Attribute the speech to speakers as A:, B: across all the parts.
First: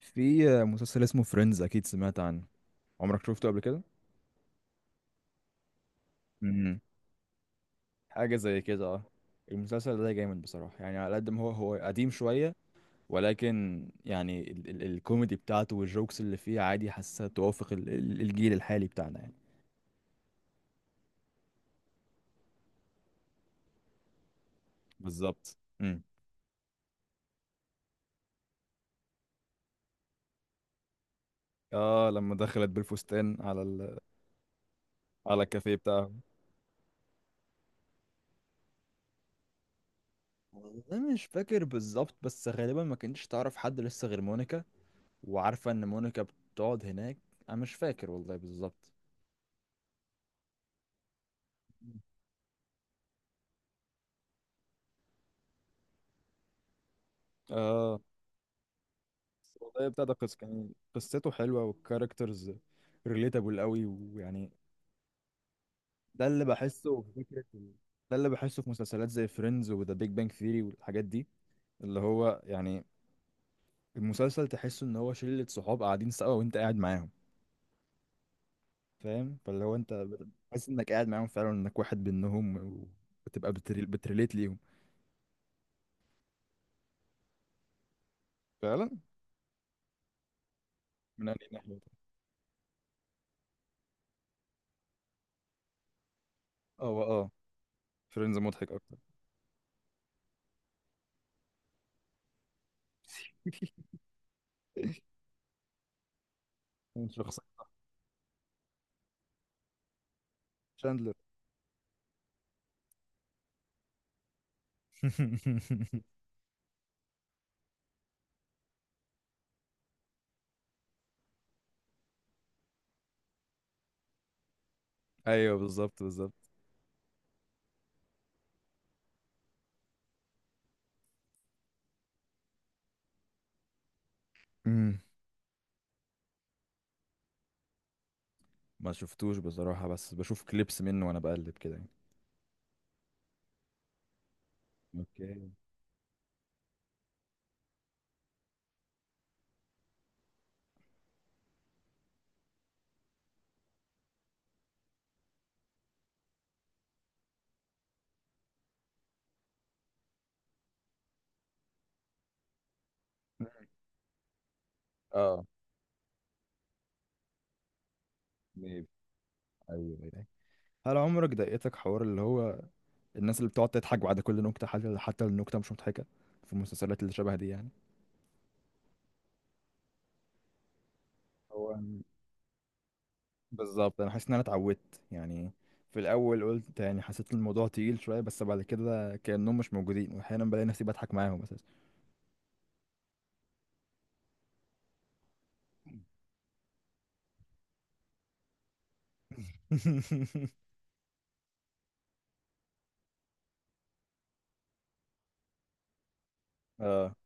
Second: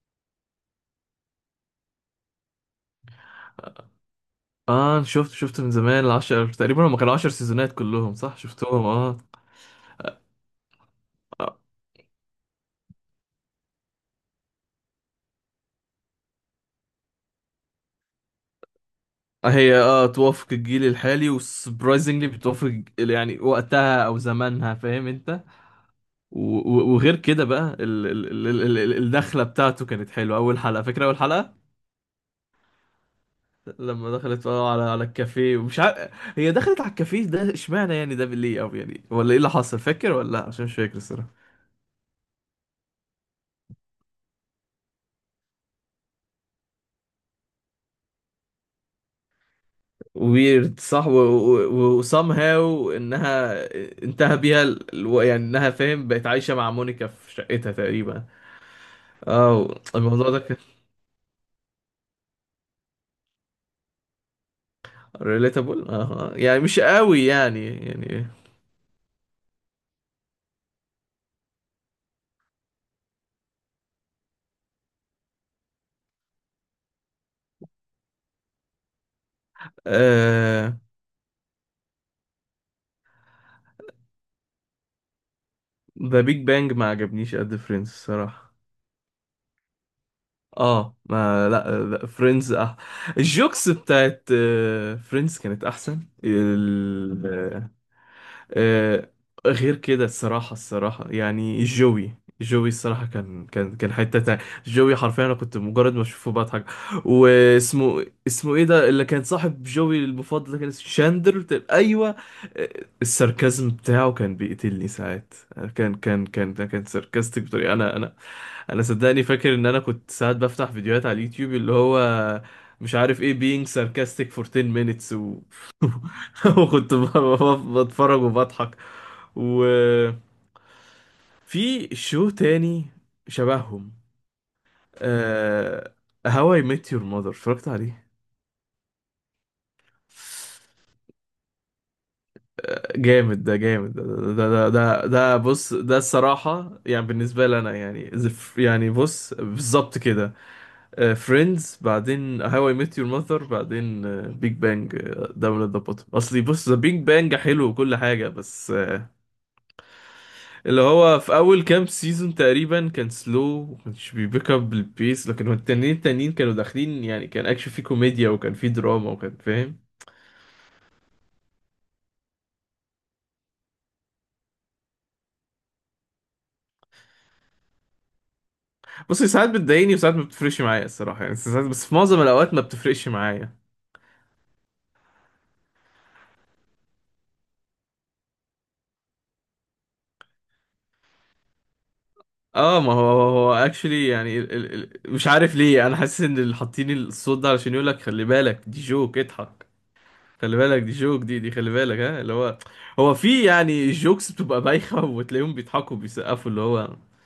A: في مسلسل اسمه فريندز اكيد سمعت عنه. عمرك شفته قبل كده؟
B: اه شفت من زمان العشر
A: امم
B: تقريبا هم كانوا عشر سيزونات كلهم
A: حاجه
B: صح
A: زي كده.
B: شفتهم
A: اه
B: اه.
A: المسلسل ده جامد بصراحه، يعني على قد ما هو قديم شويه، ولكن يعني ال ال الكوميدي بتاعته والجوكس اللي فيه، عادي حاسه توافق ال ال الجيل الحالي بتاعنا يعني.
B: هي توافق الجيل الحالي وسبرايزنجلي بتوافق يعني وقتها او زمانها فاهم انت.
A: بالظبط.
B: وغير كده بقى الدخله بتاعته كانت حلوه، اول حلقه فاكره اول حلقه
A: اه لما دخلت بالفستان على ال،
B: لما دخلت على
A: على
B: الكافيه
A: الكافيه
B: ومش
A: بتاعه.
B: عارف، هي دخلت على الكافيه ده اشمعنى يعني ده ليه او يعني ولا ايه اللي حصل، فاكر ولا لا؟ عشان مش فاكر
A: والله مش فاكر بالظبط، بس غالبا ما كنتش تعرف حد لسه غير مونيكا، وعارفه ان مونيكا بتقعد هناك. انا مش فاكر والله بالظبط.
B: ويرد صح. و هاو انها انتهى بيها يعني انها فاهم بقت عايشة مع مونيكا في شقتها
A: اه
B: تقريبا. اه
A: والله بتاع ده
B: الموضوع
A: قصة،
B: ده كان
A: يعني قصته حلوة والكاركترز ريليتابل قوي، ويعني
B: ريليتابل،
A: ده
B: اه
A: اللي
B: يعني مش
A: بحسه في
B: قوي
A: فكرة
B: يعني
A: ال- ده
B: يعني.
A: اللي بحسه في مسلسلات زي فريندز وذا بيج بانج ثيري والحاجات دي، اللي هو يعني المسلسل تحسه ان هو شلة صحاب قاعدين سوا وانت قاعد معاهم. فاهم؟ فاللي هو انت بتحس
B: آه،
A: انك قاعد معاهم فعلا، انك واحد منهم، وبتبقى بتريليت ليهم.
B: ذا بيج بانج ما عجبنيش قد فريندز الصراحة.
A: فعلا.
B: اه
A: من أي
B: ما
A: ناحية؟
B: لا فريندز اه. الجوكس بتاعت فريندز كانت احسن
A: اه اه فريندز مضحك اكتر.
B: آه، غير كده الصراحة الصراحة يعني جوي، جوي الصراحة كان حتة تانية. جوي حرفيا أنا كنت مجرد ما أشوفه بضحك.
A: من شخصية
B: واسمه اسمه إيه ده اللي كان صاحب جوي المفضل ده؟ كان اسمه
A: شاندلر.
B: أيوه. آه، الساركازم بتاعه كان بيقتلني ساعات، آه، كان كان كان ده كان ساركاستيك بطريقة أنا. أنا صدقني فاكر إن أنا كنت ساعات بفتح فيديوهات على اليوتيوب اللي هو مش عارف إيه being sarcastic for 10 minutes.
A: ايوه بالظبط بالظبط.
B: وكنت بتفرج وبضحك. وفي شو تاني شبههم؟ آه... هواي I Met Your Mother اتفرجت عليه،
A: ما شفتوش بصراحة، بس بشوف كليبس منه وانا بقلب كده يعني.
B: جامد ده، جامد ده، ده
A: اوكي.
B: بص ده الصراحة يعني بالنسبة لي أنا يعني يعني بص بالظبط كده. فريندز بعدين هاو اي ميت يور ماذر بعدين بيج بانج. داون ات ذا بوتوم أصلي، بص ذا بيج بانج حلو وكل حاجة بس آه، اللي هو في اول كام سيزون تقريبا كان سلو ومكانش بيبيك اب البيس،
A: اه
B: لكن هو التانيين التانيين كانوا داخلين يعني كان اكشن فيه كوميديا وكان فيه
A: ميبي.
B: دراما وكان فاهم.
A: ايوه ايوه. هل عمرك ضايقتك حوار اللي هو الناس اللي بتقعد تضحك بعد كل نكتة، حتى النكتة مش مضحكة، في المسلسلات اللي شبه دي يعني؟
B: بص هي ساعات بتضايقني وساعات ما بتفرقش معايا الصراحه، يعني ساعات
A: هو
B: بس في
A: أنا-
B: معظم الاوقات ما بتفرقش معايا.
A: بالظبط انا حاسس ان انا اتعودت يعني. في الاول قلت، يعني حسيت الموضوع تقيل شوية، بس بعد كده كأنهم مش موجودين، واحيانا بلاقي نفسي بضحك معاهم اساسا.
B: اه ما هو هو اكشلي يعني ال ال ال مش عارف ليه انا حاسس ان اللي حاطين الصوت ده علشان يقول لك خلي بالك دي جوك اضحك. خلي بالك دي جوك دي خلي بالك ها اللي هو هو في يعني جوكس بتبقى بايخه وتلاقيهم بيضحكوا وبيسقفوا اللي هو
A: اه.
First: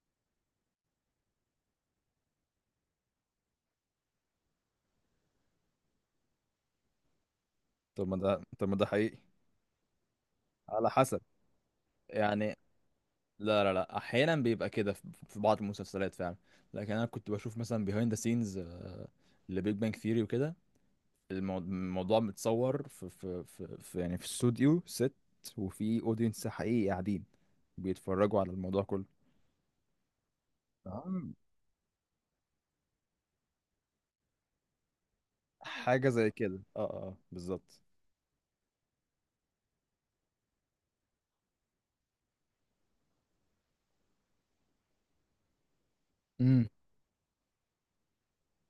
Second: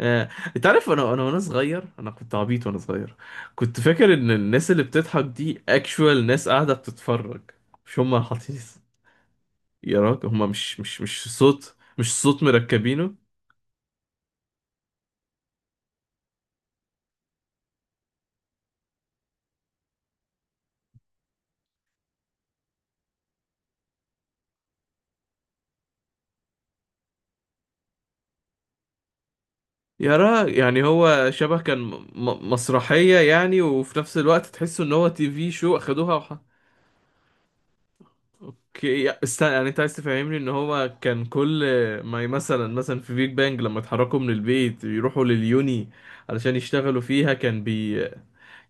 B: آه، انت عارف انا وانا صغير انا كنت عبيط وانا صغير كنت فاكر ان الناس اللي بتضحك دي اكشوال ناس قاعده بتتفرج مش
A: طب ما
B: هم
A: ده،
B: حاطين.
A: طب ما ده حقيقي.
B: يا راجل هم
A: على حسب
B: مش صوت
A: يعني.
B: مركبينه.
A: لا لا لا، احيانا بيبقى كده في في بعض المسلسلات فعلا، لكن انا كنت بشوف مثلا بيهايند ذا سينز لبيج بانج ثيوري وكده. الموضوع متصور في يعني في استوديو ست، وفي اودينس حقيقي قاعدين بيتفرجوا على الموضوع كله.
B: يا راجل يعني
A: آه،
B: هو شبه كان مسرحيه يعني، وفي نفس الوقت تحس ان هو تي في شو
A: حاجة
B: اخدوها
A: زي كده، بالظبط.
B: استنى يعني انت عايز تفهمني ان هو كان كل ما ي- مثلا في بيج بانج لما اتحركوا من البيت يروحوا لليوني علشان يشتغلوا فيها كان بي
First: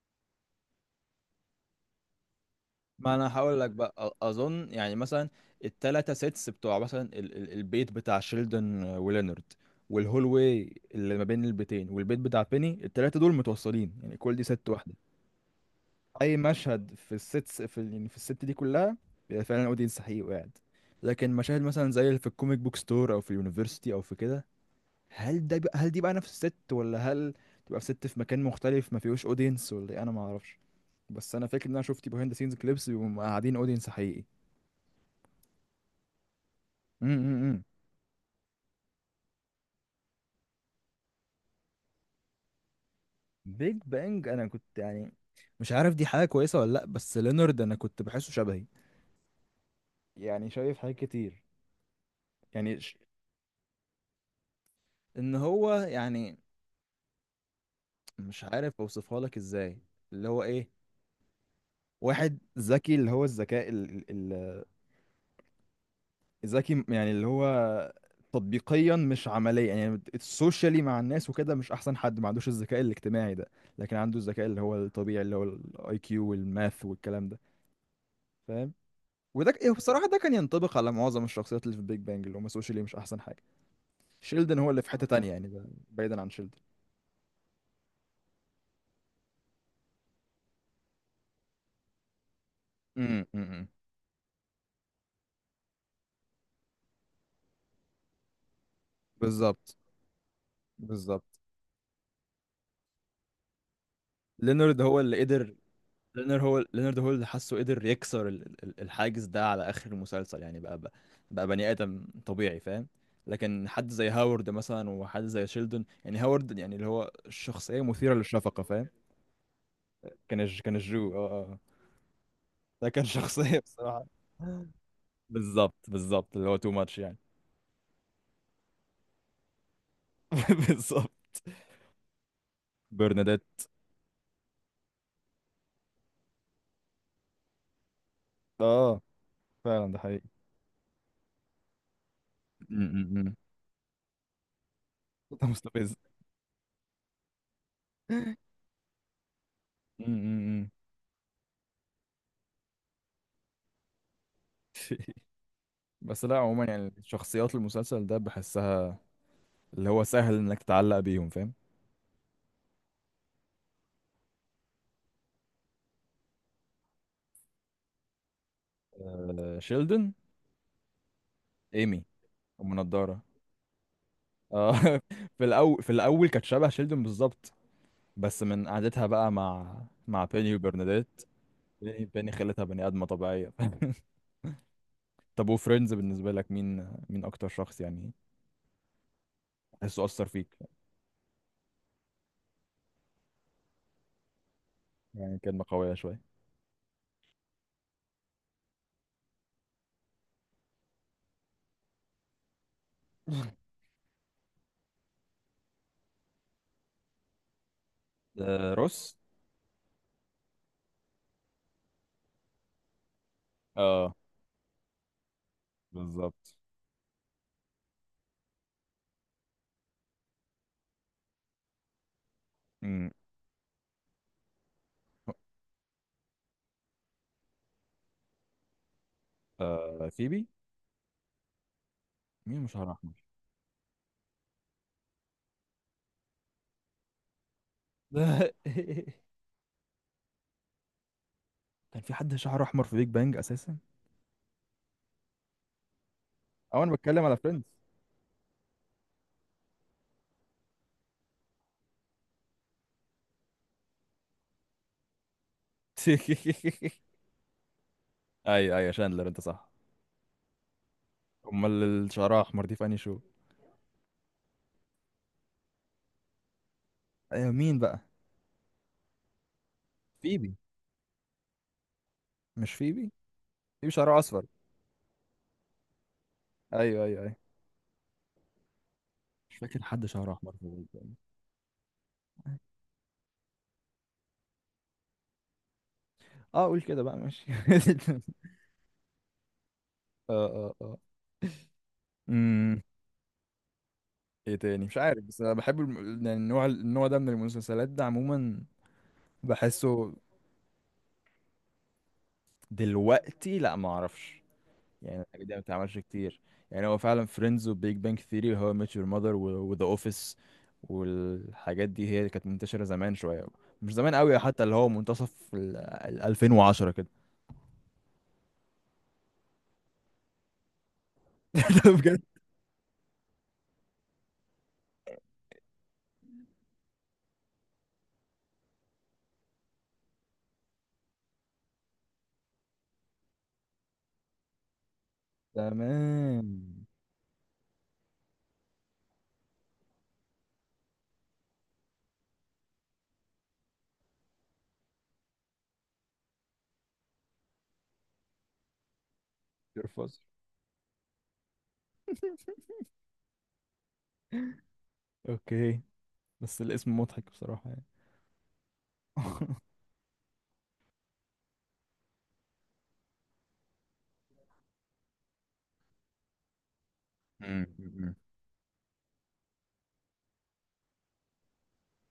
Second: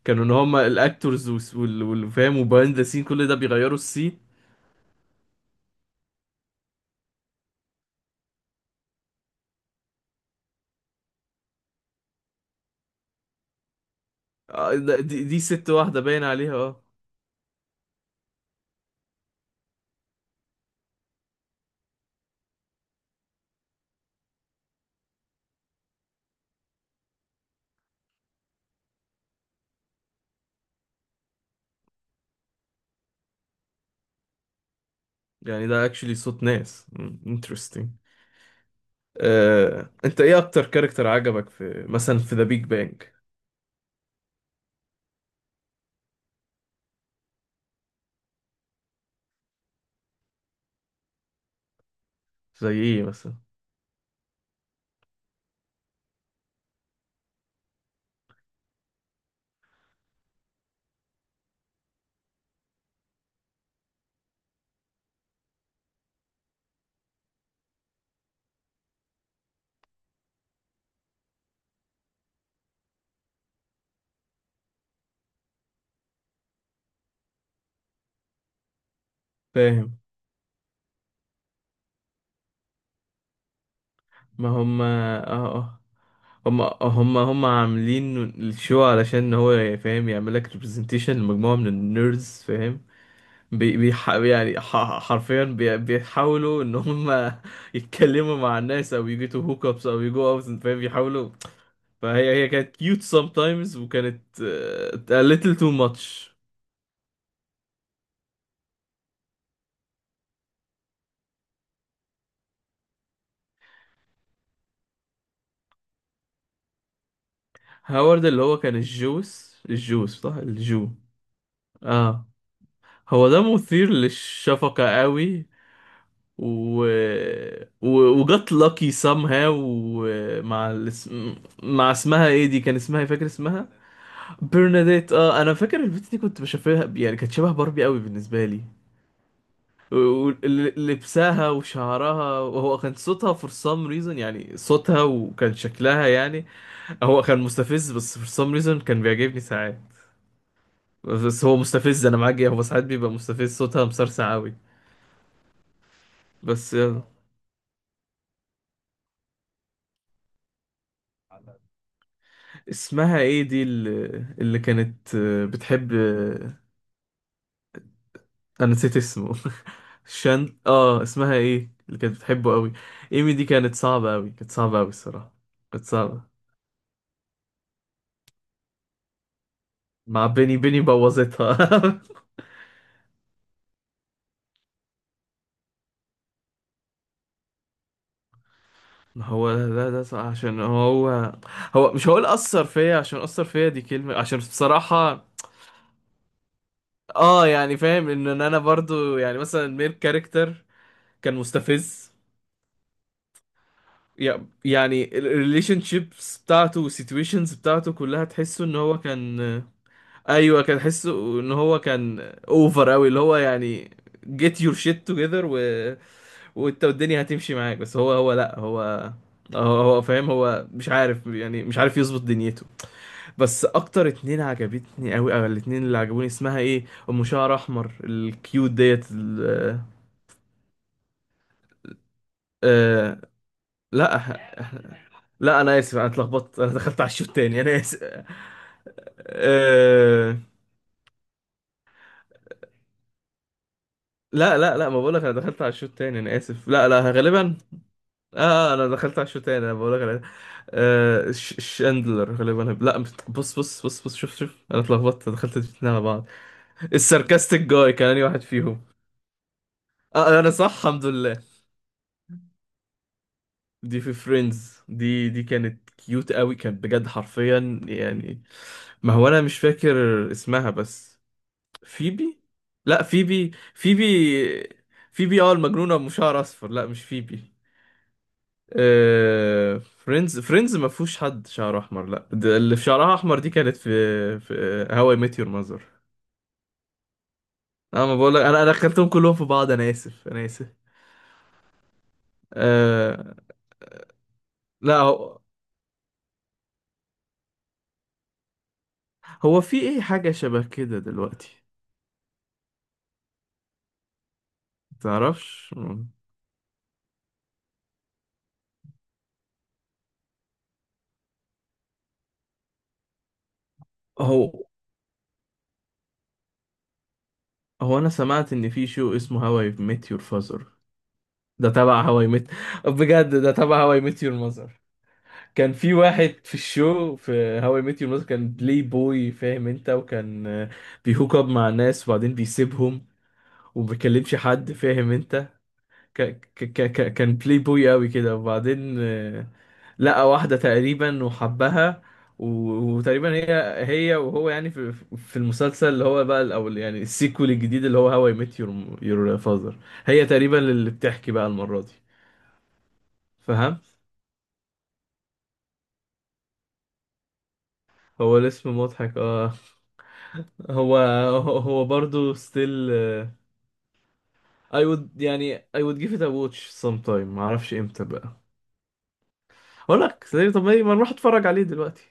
B: كانوا ان هم الاكتورز والفام وبايند ذا سين
A: ما
B: كل
A: انا
B: ده
A: هقول لك
B: بيغيروا
A: بقى،
B: السي.
A: اظن يعني مثلا التلاتة سيتس بتوع مثلا ال البيت بتاع شيلدن ولينارد، والهول واي اللي ما بين البيتين، والبيت بتاع بيني، التلاتة دول متوصلين يعني، كل دي ست
B: آه،
A: واحدة.
B: دي ست واحده باين
A: اي
B: عليها اه.
A: مشهد في الستس في يعني في الست دي كلها، بيبقى فعلا اودينس حقيقي وقاعد. لكن مشاهد مثلا زي اللي في الكوميك بوك ستور، او في اليونيفرسيتي، او في كده، هل ده بقى، هل دي بقى نفس الست، ولا هل تبقى في ست في مكان مختلف ما فيهوش اودينس، ولا إيه؟ انا ما اعرفش، بس انا فاكر ان انا شفت بيهايند سينز كليبس بيبقوا قاعدين اودينس حقيقي.
B: يعني ده اكشلي صوت ناس،
A: امم.
B: انترستنج. آه، انت ايه اكتر كاركتر عجبك في مثلا في ذا بيج بانج؟
A: بيج بانج انا كنت يعني، مش عارف دي حاجه كويسه ولا لا، بس لينارد انا كنت بحسه شبهي، يعني شايف حاجات كتير،
B: زي
A: يعني ش...
B: ايه مثلا؟
A: ان هو يعني، مش عارف اوصفها لك ازاي. اللي هو ايه، واحد ذكي، اللي هو الذكاء ال... ال... الذكي، يعني اللي هو تطبيقيا مش عمليا، يعني السوشيالي مع الناس وكده مش احسن حد، ما عندوش الذكاء الاجتماعي ده، لكن عنده الذكاء اللي هو الطبيعي، اللي هو الاي كيو والماث والكلام ده. فاهم؟
B: فاهم.
A: بصراحة ده كان ينطبق على معظم الشخصيات اللي في بيج بانج، اللي هم سوشيالي مش أحسن حاجة.
B: ما
A: شيلدن هو اللي
B: هم
A: في حتة
B: اه
A: تانية يعني،
B: اه
A: بعيدا عن شيلدن.
B: هم عاملين الشو علشان هو فاهم يعمل لك ريبرزنتيشن لمجموعه من النيردز فاهم.
A: امم امم
B: بي بيح يعني حرفيا بيحاولوا ان هم يتكلموا مع الناس او يجيتوا هوك
A: بالظبط
B: ابس او يجو اوت فاهم
A: بالظبط.
B: بيحاولوا. فهي كانت كيوت sometimes، وكانت
A: لينارد هو اللي
B: آه، a
A: قدر،
B: little too much.
A: لينارد هو اللي حاسه قدر يكسر الحاجز ده على اخر المسلسل، يعني بقى بني ادم طبيعي. فاهم؟ لكن حد زي هاورد مثلا، وحد زي شيلدون، يعني هاورد يعني اللي هو شخصية مثيرة
B: هاورد اللي هو
A: للشفقة.
B: كان
A: فاهم؟
B: الجوس صح
A: كان
B: الجو.
A: الجو آه.
B: اه.
A: ده كان
B: هو ده
A: شخصية
B: مثير
A: بصراحة.
B: للشفقة قوي.
A: بالظبط بالظبط، اللي هو تو
B: و...
A: ماتش يعني.
B: و... وجت لاكي somehow ومع
A: بالظبط.
B: مع اسمها ايه دي، كان اسمها إيه؟ فاكر
A: برنادات.
B: اسمها؟ برناديت اه. انا فاكر البت دي كنت بشوفها، يعني كانت شبه باربي قوي بالنسبه لي،
A: اه فعلا ده حقيقي.
B: ولبسها وشعرها،
A: م-
B: وهو كان
A: م- م.
B: صوتها for some reason، يعني صوتها
A: ده
B: وكان
A: مستفز.
B: شكلها يعني. هو كان مستفز بس for
A: م-
B: some reason كان بيعجبني ساعات.
A: م- م.
B: بس هو مستفز، انا معاك هو ساعات بيبقى مستفز، صوتها مسرسع قوي.
A: بس لا عموما
B: بس
A: يعني
B: يلا.
A: شخصيات المسلسل ده بحسها اللي هو سهل انك تعلق بيهم. فاهم؟
B: اسمها ايه اللي كانت آه، بتحب، انا نسيت اسمه.
A: آه، شيلدن.
B: شان اه اسمها ايه اللي
A: ايمي،
B: كانت بتحبه
A: ام
B: قوي؟
A: نضاره.
B: ايمي. دي كانت صعبة قوي، كانت
A: اه.
B: صعبة قوي الصراحة.
A: في الاول،
B: كانت
A: في
B: صعبة
A: الاول كانت شبه شيلدن بالظبط، بس من قعدتها بقى مع، مع
B: مع
A: بيني
B: بيني، بيني
A: وبرناديت.
B: بوظتها.
A: بيني، بيني خلتها بني ادمه طبيعيه. طب وفريندز بالنسبه لك مين، مين اكتر شخص يعني
B: ما هو لا ده
A: تحسه
B: صح
A: اثر فيك؟
B: عشان هو. هو مش هقول اثر فيا، عشان اثر فيا دي كلمة، عشان بصراحة
A: يعني كلمه قويه شويه.
B: اه يعني فاهم ان إن انا برضو يعني مثلا الميل كاركتر كان مستفز، يعني الريليشن شيبس بتاعته والسيتويشنز بتاعته كلها تحسه
A: آه
B: ان هو
A: روس.
B: كان. ايوه كان حسه ان هو كان اوفر قوي اللي هو يعني
A: اه
B: get your shit together و...
A: بالظبط.
B: وانت والدنيا هتمشي معاك. بس هو لا هو هو فاهم، هو مش عارف يعني مش عارف يظبط دنيته.
A: امم.
B: بس اكتر اتنين عجبتني قوي او الاتنين اللي عجبوني اسمها ايه، ام شعر احمر الكيوت ديت
A: آه فيبي. مين؟ مش شعر احمر؟
B: آه... لا لا انا اسف، انا اتلخبطت، انا دخلت على الشوط تاني انا اسف. آه...
A: كان في حد شعره احمر في بيج بانج اساسا؟
B: لا لا لا ما بقولك انا دخلت على الشوط تاني انا اسف.
A: او
B: لا
A: انا
B: لا
A: بتكلم على
B: غالبا.
A: فريندز.
B: اه انا دخلت على الشوط تاني انا بقول لك آه شاندلر غالبا لا بص بص شوف انا اتلخبطت دخلت الاتنين على بعض. الساركاستيك جاي كان أنهي واحد
A: ايوه
B: فيهم؟
A: ايوه شاندلر، انت صح.
B: اه انا صح الحمد لله.
A: امال اللي شعرها احمر دي في انهي شو؟
B: دي في فريندز، دي كانت كيوت قوي، كانت بجد
A: ايوه مين
B: حرفيا
A: بقى؟
B: يعني. ما هو انا مش فاكر
A: فيبي؟
B: اسمها بس. فيبي؟
A: مش
B: لا
A: فيبي؟ فيبي شعرها اصفر.
B: فيبي. فيبي اه المجنونة بشعر اصفر؟ لا مش
A: ايوه ايوه ايوه.
B: فيبي.
A: مش
B: آه،
A: فاكر حد شعره احمر في
B: فريندز
A: بيج
B: ما
A: بانج.
B: فيهوش حد شعره احمر، لا ده اللي في شعرها احمر دي كانت في، في هواي ميت يور ماذر.
A: اه قول كده بقى، ماشي.
B: انا ما بقول لك أنا دخلتهم كلهم في بعض انا اسف
A: اه
B: انا اسف.
A: اه اه امم.
B: أه
A: ايه تاني؟ مش
B: لا
A: عارف
B: هو
A: بس انا بحب يعني النوع ده من المسلسلات ده عموما
B: هو في ايه
A: بحسه.
B: حاجه شبه كده دلوقتي؟
A: دلوقتي لا ما اعرفش، يعني الحاجات دي ما
B: تعرفش
A: بتتعملش كتير، يعني هو فعلا فريندز وبيج بانك ثيري وهو ميت يور ماذر وذا اوفيس والحاجات دي هي اللي كانت منتشرة زمان شوية، مش زمان قوي،
B: هو
A: حتى اللي هو منتصف ال 2010 كده.
B: هو انا سمعت ان في شو اسمه هواي ميت يور فازر، ده
A: ده
B: تبع
A: بجد؟
B: هواي ميت. بجد ده تبع هواي ميت يور. كان في واحد في الشو في هاو اي ميت يور ماذر كان بلاي بوي فاهم انت، وكان آه، بيهوك اب مع ناس وبعدين بيسيبهم وما بيكلمش حد فاهم انت. ك
A: تمام.
B: كان بلاي بوي قوي كده، وبعدين آه، لقى واحدة تقريبا وحبها، وتقريبا هي وهو يعني في المسلسل اللي هو بقى او يعني السيكول الجديد اللي هو هاو اي ميت يور فاذر
A: ترفز.
B: هي تقريبا اللي بتحكي بقى المرة دي فاهم.
A: اوكي، بس الاسم مضحك بصراحة يعني.
B: هو الاسم مضحك اه. هو هو برضه still I would يعني I would give it a watch sometime، معرفش امتى
A: مم.
B: بقى اقول لك. طب ما نروح اتفرج عليه دلوقتي؟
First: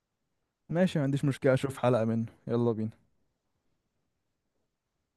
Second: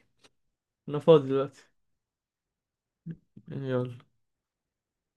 A: ماشي،
B: انا
A: ما عنديش
B: فاضي
A: مشكلة،
B: دلوقتي،
A: اشوف حلقة منه، يلا بينا.
B: يعني يلا.